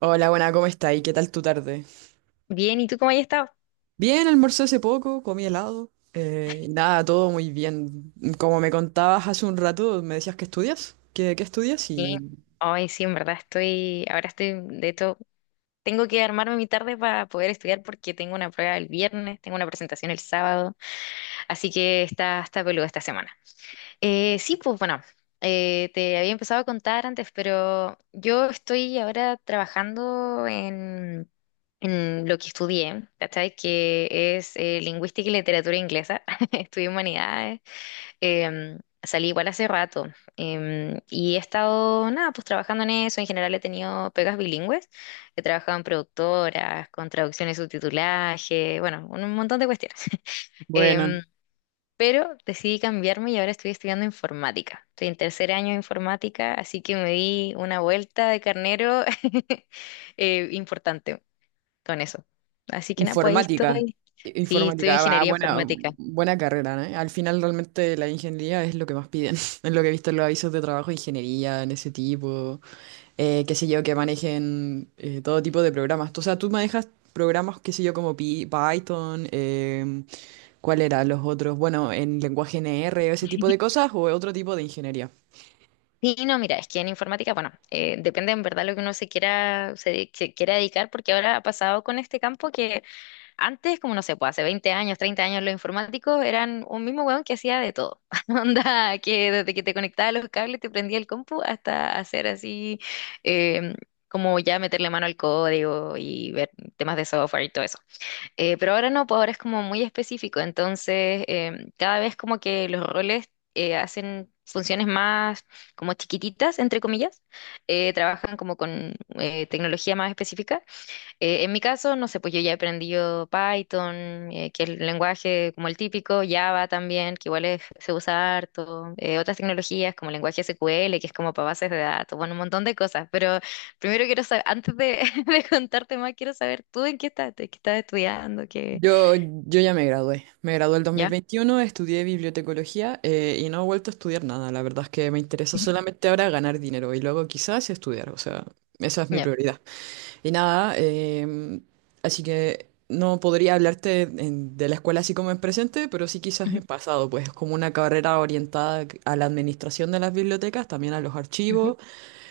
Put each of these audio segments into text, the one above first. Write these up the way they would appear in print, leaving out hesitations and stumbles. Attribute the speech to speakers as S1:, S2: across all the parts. S1: Hola, buena, ¿cómo está? ¿Y qué tal tu tarde?
S2: Bien, ¿y tú cómo has estado?
S1: Bien, almorcé hace poco, comí helado. Nada, todo muy bien. Como me contabas hace un rato, me decías que estudias. ¿Qué estudias?
S2: Bien.
S1: Y...
S2: Ay, sí, en verdad estoy, de hecho, tengo que armarme mi tarde para poder estudiar porque tengo una prueba el viernes, tengo una presentación el sábado, así que está peluda esta semana. Sí, pues bueno, te había empezado a contar antes, pero yo estoy ahora en lo que estudié, ¿cachai? Que es lingüística y literatura inglesa. Estudié humanidades. Salí igual hace rato, y he estado, nada, pues trabajando en eso. En general he tenido pegas bilingües. He trabajado en productoras, con traducciones, subtitulaje, bueno, un montón de cuestiones.
S1: Buena.
S2: Em, pero decidí cambiarme y ahora estoy estudiando informática. Estoy en tercer año de informática, así que me di una vuelta de carnero, importante con eso. Así que nada, pues ahí
S1: Informática.
S2: estoy.
S1: I-
S2: Sí, estudio
S1: Informática, ah,
S2: ingeniería
S1: buena,
S2: informática.
S1: buena carrera, ¿no? Al final realmente la ingeniería es lo que más piden. Es lo que he visto en los avisos de trabajo, ingeniería, en ese tipo. Qué sé yo, que manejen todo tipo de programas. O sea, tú manejas programas, qué sé yo, como Python, ¿cuál era? Los otros, bueno, en lenguaje NR, ese tipo de cosas, o otro tipo de ingeniería.
S2: Sí, no, mira, es que en informática, bueno, depende en verdad lo que uno se quiera dedicar, porque ahora ha pasado con este campo que antes, como no sé, pues hace 20 años, 30 años, los informáticos eran un mismo weón que hacía de todo. Onda, que desde que te conectaba los cables, te prendía el compu, hasta hacer así, eh, como ya meterle mano al código y ver temas de software y todo eso. Pero ahora no, pues ahora es como muy específico, entonces cada vez como que los roles hacen funciones más como chiquititas, entre comillas, trabajan como con tecnología más específica. En mi caso, no sé, pues yo ya he aprendido Python, que es el lenguaje como el típico, Java también, que se usa harto. Otras tecnologías como el lenguaje SQL, que es como para bases de datos, bueno, un montón de cosas, pero primero quiero saber, antes de, de contarte más, quiero saber tú en qué estás estudiando, qué...
S1: Yo ya me gradué. Me gradué el
S2: ¿Ya?
S1: 2021, estudié bibliotecología y no he vuelto a estudiar nada. La verdad es que me interesa
S2: Ujú.
S1: solamente ahora ganar dinero y luego quizás estudiar. O sea, esa es mi
S2: Ya.
S1: prioridad. Y nada, así que no podría hablarte de la escuela así como en presente, pero sí quizás
S2: Ujú,
S1: en pasado, pues es como una carrera orientada a la administración de las bibliotecas, también a los
S2: ujú,
S1: archivos,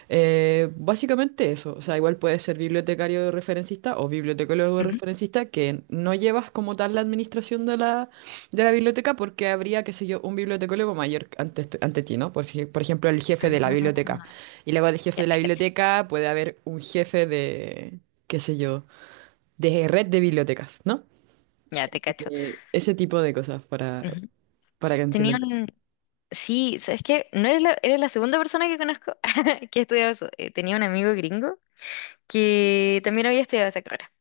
S1: básicamente eso. O sea, igual puedes ser bibliotecario referencista o bibliotecólogo
S2: ujú.
S1: referencista que no llevas como tal la administración de la biblioteca, porque habría, qué sé yo, un bibliotecólogo mayor ante, ante ti, ¿no? Por, si- por ejemplo, el
S2: Ah,
S1: jefe de la biblioteca. Y luego del jefe
S2: ya
S1: de la
S2: te cacho,
S1: biblioteca puede haber un jefe de, qué sé yo, de red de bibliotecas, ¿no?
S2: ya te
S1: Así
S2: cacho.
S1: que ese tipo de cosas
S2: Ujú.
S1: para que
S2: Tenía
S1: entiendan.
S2: un... Sí, ¿sabes qué? No eres la, Eres la segunda persona que conozco que estudia eso. Tenía un amigo gringo que también había estudiado esa carrera.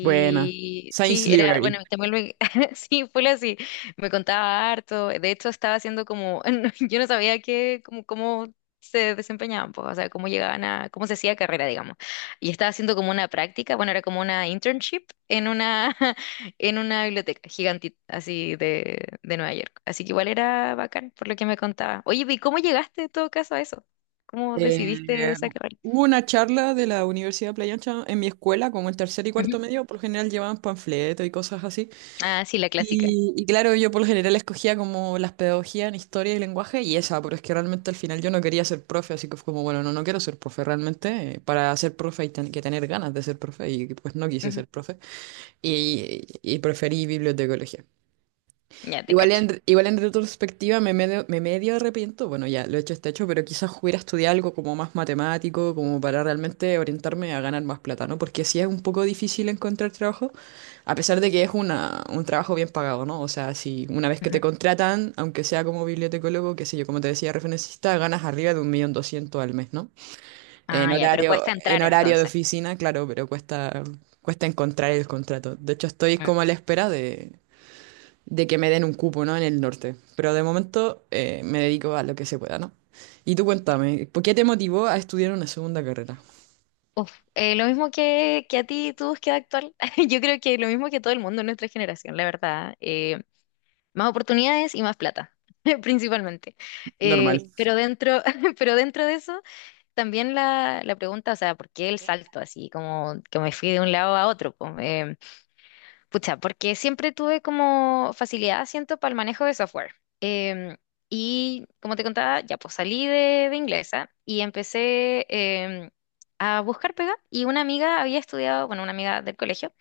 S1: Buena. Science
S2: sí, era, bueno,
S1: Library.
S2: también me, sí, fue así, me contaba harto. De hecho estaba haciendo como, yo no sabía cómo se desempeñaban, pues, o sea, cómo llegaban a, cómo se hacía carrera, digamos. Y estaba haciendo como una práctica, bueno, era como una internship en una, en una biblioteca gigantita, así de Nueva York. Así que igual era bacán, por lo que me contaba. Oye, ¿y cómo llegaste en todo caso a eso? ¿Cómo decidiste
S1: Eh,
S2: esa carrera?
S1: hubo una charla de la Universidad de Playa Ancha en mi escuela, como en tercer y
S2: Ujú.
S1: cuarto medio. Por lo general llevaban panfletos y cosas así.
S2: Ah, sí, la clásica.
S1: Y claro, yo por lo general escogía como las pedagogías en historia y lenguaje y esa, pero es que realmente al final yo no quería ser profe, así que fue como, bueno, no, no quiero ser profe realmente. Para ser profe hay que tener ganas de ser profe, y pues no quise
S2: Ujú.
S1: ser profe y preferí bibliotecología.
S2: Ya te
S1: Igual
S2: cacho.
S1: en, igual en retrospectiva me medio arrepiento. Bueno, ya lo hecho está hecho, pero quizás hubiera estudiado algo como más matemático, como para realmente orientarme a ganar más plata, ¿no? Porque sí es un poco difícil encontrar trabajo, a pesar de que es un trabajo bien pagado, ¿no? O sea, si una vez que
S2: Ujú.
S1: te contratan, aunque sea como bibliotecólogo, qué sé yo, como te decía, referencista, ganas arriba de 1.200.000 al mes, ¿no? En
S2: Ah, ya, pero
S1: horario,
S2: cuesta
S1: en
S2: entrar
S1: horario de
S2: entonces.
S1: oficina, claro, pero cuesta encontrar el contrato. De hecho, estoy
S2: Mm.
S1: como a la espera de que me den un cupo, ¿no? En el norte. Pero de momento me dedico a lo que se pueda, ¿no? Y tú cuéntame, ¿por qué te motivó a estudiar una segunda carrera?
S2: Uf, lo mismo que a ti tu búsqueda actual. Yo creo que lo mismo que todo el mundo en nuestra generación, la verdad. Más oportunidades y más plata, principalmente.
S1: Normal.
S2: Pero pero dentro de eso, también la pregunta, o sea, ¿por qué el salto así? Como que me fui de un lado a otro, po. Pucha, porque siempre tuve como facilidad, siento, para el manejo de software. Em, y como te contaba, ya pues de inglesa y empecé, a buscar pega. Y una amiga había estudiado, bueno, una amiga del colegio,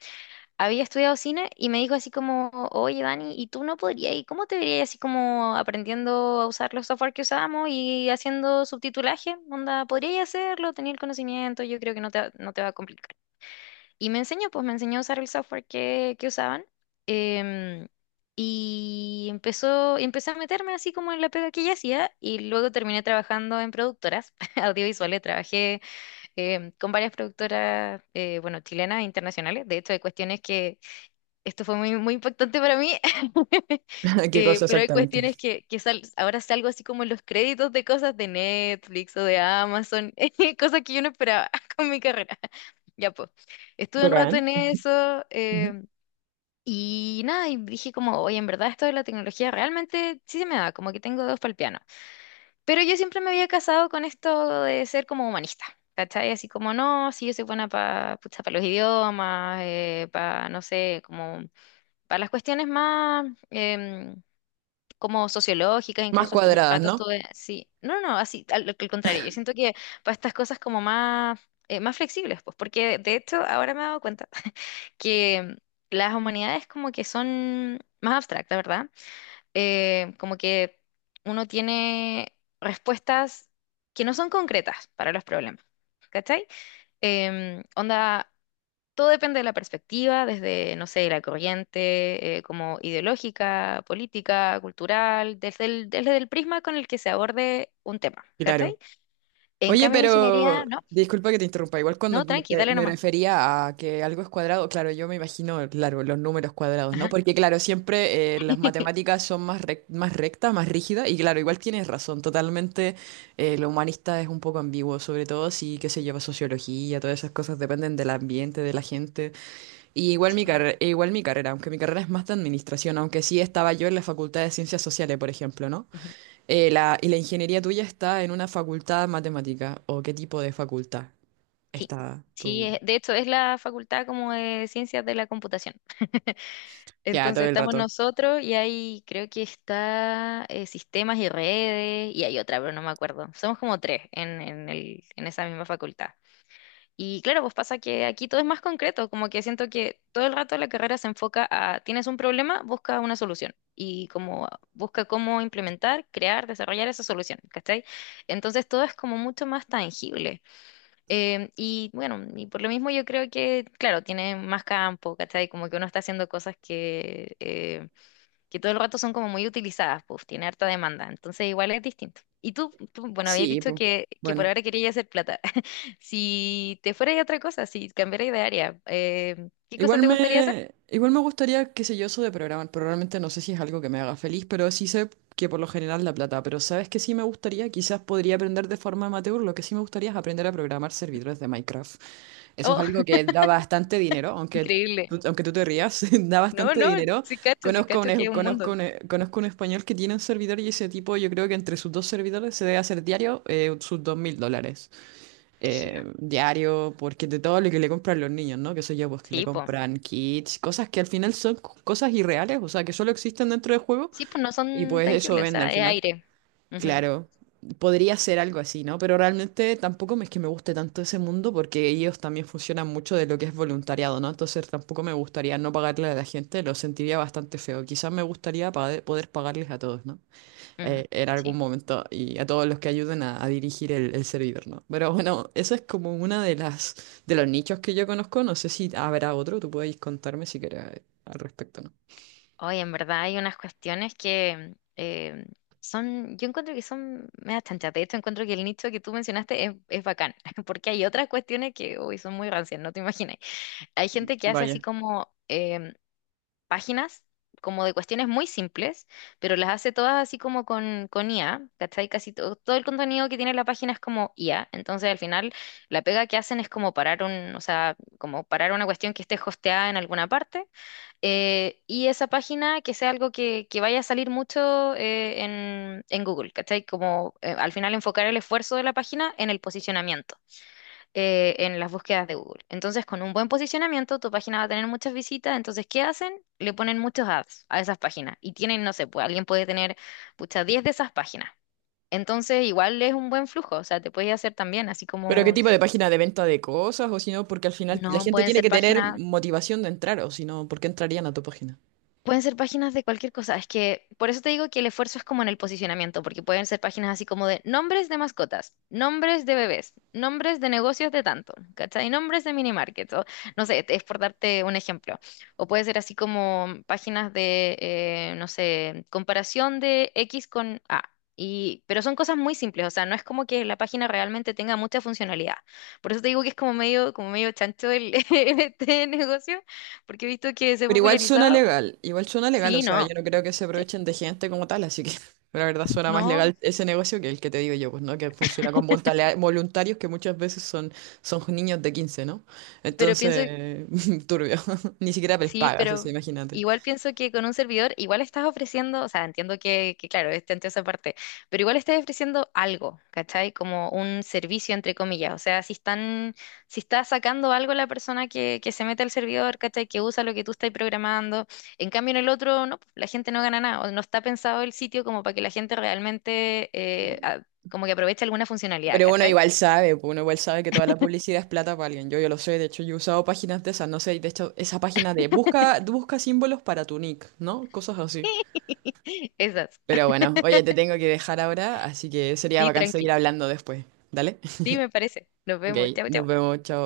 S2: había estudiado cine y me dijo así como, oye Dani, ¿y tú no podrías? ¿Y cómo te verías así como aprendiendo a usar los software que usamos y haciendo subtitulaje? Onda, ¿podrías hacerlo? Tenía el conocimiento, yo creo que no te va a complicar. Y me enseñó, pues me enseñó a usar el software que usaban. em, y empecé a meterme así como en la pega que ella hacía. Y luego terminé trabajando en productoras audiovisuales. Trabajé, con varias productoras, bueno, chilenas e internacionales. De hecho, hay cuestiones que, esto fue muy impactante para mí.
S1: ¿Qué cosa sí,
S2: Pero hay
S1: exactamente?
S2: cuestiones ahora salgo así como en los créditos de cosas de Netflix o de Amazon, cosas que yo no esperaba con mi carrera. Ya pues, estuve un rato
S1: Bacán.
S2: en eso,
S1: Ujú.
S2: y nada, y dije como, oye, en verdad esto de la tecnología realmente sí se me da, como que tengo dos para el piano. Pero yo siempre me había casado con esto de ser como humanista, ¿cachai? Así como, no, sí, yo soy buena para los idiomas, para, no sé, como para las cuestiones más, como sociológicas.
S1: Más
S2: Incluso estuve un
S1: cuadradas,
S2: rato
S1: ¿no?
S2: estuve, sí, no, no, así, al contrario, yo siento que para estas cosas como más, más flexibles, pues, porque de hecho ahora me he dado cuenta que las humanidades como que son más abstractas, ¿verdad? Como que uno tiene respuestas que no son concretas para los problemas, ¿cachai? Onda todo depende de la perspectiva, desde, no sé, la corriente como ideológica, política, cultural, desde desde el prisma con el que se aborde un tema, ¿cachai?
S1: Claro.
S2: En
S1: Oye,
S2: cambio, en ingeniería,
S1: pero
S2: no,
S1: disculpa que te interrumpa. Igual cuando
S2: no,
S1: me,
S2: tranqui, dale
S1: me
S2: nomás.
S1: refería a que algo es cuadrado, claro, yo me imagino, claro, los números cuadrados, ¿no?
S2: Ajá.
S1: Porque claro, siempre las matemáticas son más rectas, más rígidas, y claro, igual tienes razón, totalmente. Lo humanista es un poco ambiguo, sobre todo si, qué se lleva sociología, todas esas cosas dependen del ambiente, de la gente. Y
S2: Sí.
S1: igual mi carrera, aunque mi carrera es más de administración, aunque sí estaba yo en la Facultad de Ciencias Sociales, por ejemplo, ¿no?
S2: Ujú.
S1: ¿Y la ingeniería tuya está en una facultad de matemática? ¿O qué tipo de facultad
S2: Sí,
S1: está tú?
S2: de hecho es la facultad como de ciencias de la computación.
S1: Ya,
S2: Entonces
S1: todo el
S2: estamos
S1: rato.
S2: nosotros y ahí creo que está, sistemas y redes y hay otra, pero no me acuerdo. Somos como tres en esa misma facultad. Y claro, pues pasa que aquí todo es más concreto, como que siento que todo el rato la carrera se enfoca a, tienes un problema, busca una solución y como busca cómo implementar, crear, desarrollar esa solución, ¿cachai? Entonces todo es como mucho más tangible. Y bueno, y por lo mismo yo creo que, claro, tiene más campo, ¿cachai? Como que uno está haciendo cosas que todo el rato son como muy utilizadas, pues tiene harta demanda, entonces igual es distinto. Y tú, bueno, habías
S1: Sí,
S2: dicho
S1: pues.
S2: que por
S1: Bueno.
S2: ahora querías hacer plata. Si te fueras a otra cosa, si cambiaras de área, ¿qué cosa
S1: Igual
S2: te gustaría hacer?
S1: me, igual me gustaría, qué sé yo, eso de programar, pero realmente no sé si es algo que me haga feliz, pero sí sé que por lo general la plata. Pero ¿sabes qué sí me gustaría? Quizás podría aprender de forma amateur. Lo que sí me gustaría es aprender a programar servidores de Minecraft. Eso es
S2: Oh,
S1: algo que da bastante dinero,
S2: increíble.
S1: aunque tú te rías, da
S2: No,
S1: bastante
S2: no,
S1: dinero.
S2: sí
S1: Conozco
S2: cacho
S1: un,
S2: que
S1: es-
S2: es un
S1: conozco
S2: mundo.
S1: un, eh, conozco un español que tiene un servidor, y ese tipo, yo creo que entre sus dos servidores se debe hacer diario sus $2.000.
S2: Rígido.
S1: Diario, porque de todo lo que le compran los niños, ¿no? Que sé yo, pues que le
S2: Sí, pues.
S1: compran kits, cosas que al final son cosas irreales, o sea, que solo existen dentro del juego,
S2: Sí, pues no
S1: y
S2: son
S1: pues eso
S2: tangibles, o
S1: vende al
S2: sea, es
S1: final.
S2: aire. Ujú,
S1: Claro, podría ser algo así, ¿no? Pero realmente tampoco es que me guste tanto ese mundo, porque ellos también funcionan mucho de lo que es voluntariado, ¿no? Entonces tampoco me gustaría no pagarle a la gente, lo sentiría bastante feo. Quizás me gustaría poder pagarles a todos, ¿no?
S2: ujú.
S1: En
S2: Sí.
S1: algún momento, y a todos los que ayuden a dirigir el servidor, ¿no? Pero bueno, eso es como una de las de los nichos que yo conozco. No sé si habrá otro, tú podéis contarme si quieres al respecto, ¿no?
S2: Hoy en verdad hay unas cuestiones que, son, yo encuentro que son medio chanchas. De hecho, encuentro que el nicho que tú mencionaste es bacán, porque hay otras cuestiones que hoy son muy rancias, no te imaginas. Hay gente que hace así
S1: Vaya.
S2: como, páginas, como de cuestiones muy simples, pero las hace todas así como con IA, ¿cachai? Casi todo, todo el contenido que tiene la página es como IA. Entonces, al final, la pega que hacen es como parar un, o sea, como parar una cuestión que esté hosteada en alguna parte, y esa página que sea algo que vaya a salir mucho, en Google, ¿cachai? Como al final enfocar el esfuerzo de la página en el posicionamiento, en las búsquedas de Google. Entonces, con un buen posicionamiento, tu página va a tener muchas visitas. Entonces, ¿qué hacen? Le ponen muchos ads a esas páginas. Y tienen, no sé, pues alguien puede tener, pucha, 10 de esas páginas. Entonces, igual es un buen flujo, o sea, te puedes hacer también, así
S1: Pero ¿qué
S2: como,
S1: tipo de página de venta de cosas? O si no, porque al final la
S2: no,
S1: gente
S2: pueden
S1: tiene
S2: ser
S1: que tener
S2: páginas.
S1: motivación de entrar, o si no, ¿por qué entrarían a tu página?
S2: Pueden ser páginas de cualquier cosa. Es que por eso te digo que el esfuerzo es como en el posicionamiento, porque pueden ser páginas así como de nombres de mascotas, nombres de bebés, nombres de negocios de tanto, ¿cachai? Nombres de mini markets, o no sé, es por darte un ejemplo. O puede ser así como páginas de, no sé, comparación de X con A. Y, pero son cosas muy simples, o sea, no es como que la página realmente tenga mucha funcionalidad. Por eso te digo que es como medio chancho este negocio, porque he visto que se ha
S1: Pero igual suena
S2: popularizado.
S1: legal, igual suena legal. O
S2: Sí,
S1: sea, yo
S2: no,
S1: no creo que se
S2: sí,
S1: aprovechen de gente como tal, así que la verdad suena más
S2: no,
S1: legal ese negocio que el que te digo yo, pues, ¿no? Que funciona con voluntarios, que muchas veces son niños de 15, ¿no?
S2: pero pienso,
S1: Entonces, turbio, ni siquiera les
S2: sí,
S1: pagas, o
S2: pero
S1: sea, imagínate.
S2: igual pienso que con un servidor igual estás ofreciendo, o sea, entiendo que claro, está entre esa parte, pero igual estás ofreciendo algo, ¿cachai? Como un servicio, entre comillas, o sea, si están, si está sacando algo la persona que se mete al servidor, ¿cachai? Que usa lo que tú estás programando, en cambio en el otro, no, pues, la gente no gana nada, o no está pensado el sitio como para que la gente realmente, a- como que aproveche alguna funcionalidad,
S1: Pero uno
S2: ¿cachai?
S1: igual sabe, pues, uno igual sabe que toda la publicidad es plata para alguien. Yo lo sé, de hecho yo he usado páginas de esas, no sé, y de hecho esa página de busca símbolos para tu nick, ¿no? Cosas así.
S2: Esas,
S1: Pero bueno, oye, te tengo que dejar ahora, así que sería
S2: sí,
S1: bacán seguir
S2: tranqui.
S1: hablando después. ¿Dale?
S2: Sí, me parece. Nos
S1: Ok,
S2: vemos. Chao,
S1: nos
S2: chao.
S1: vemos, chao.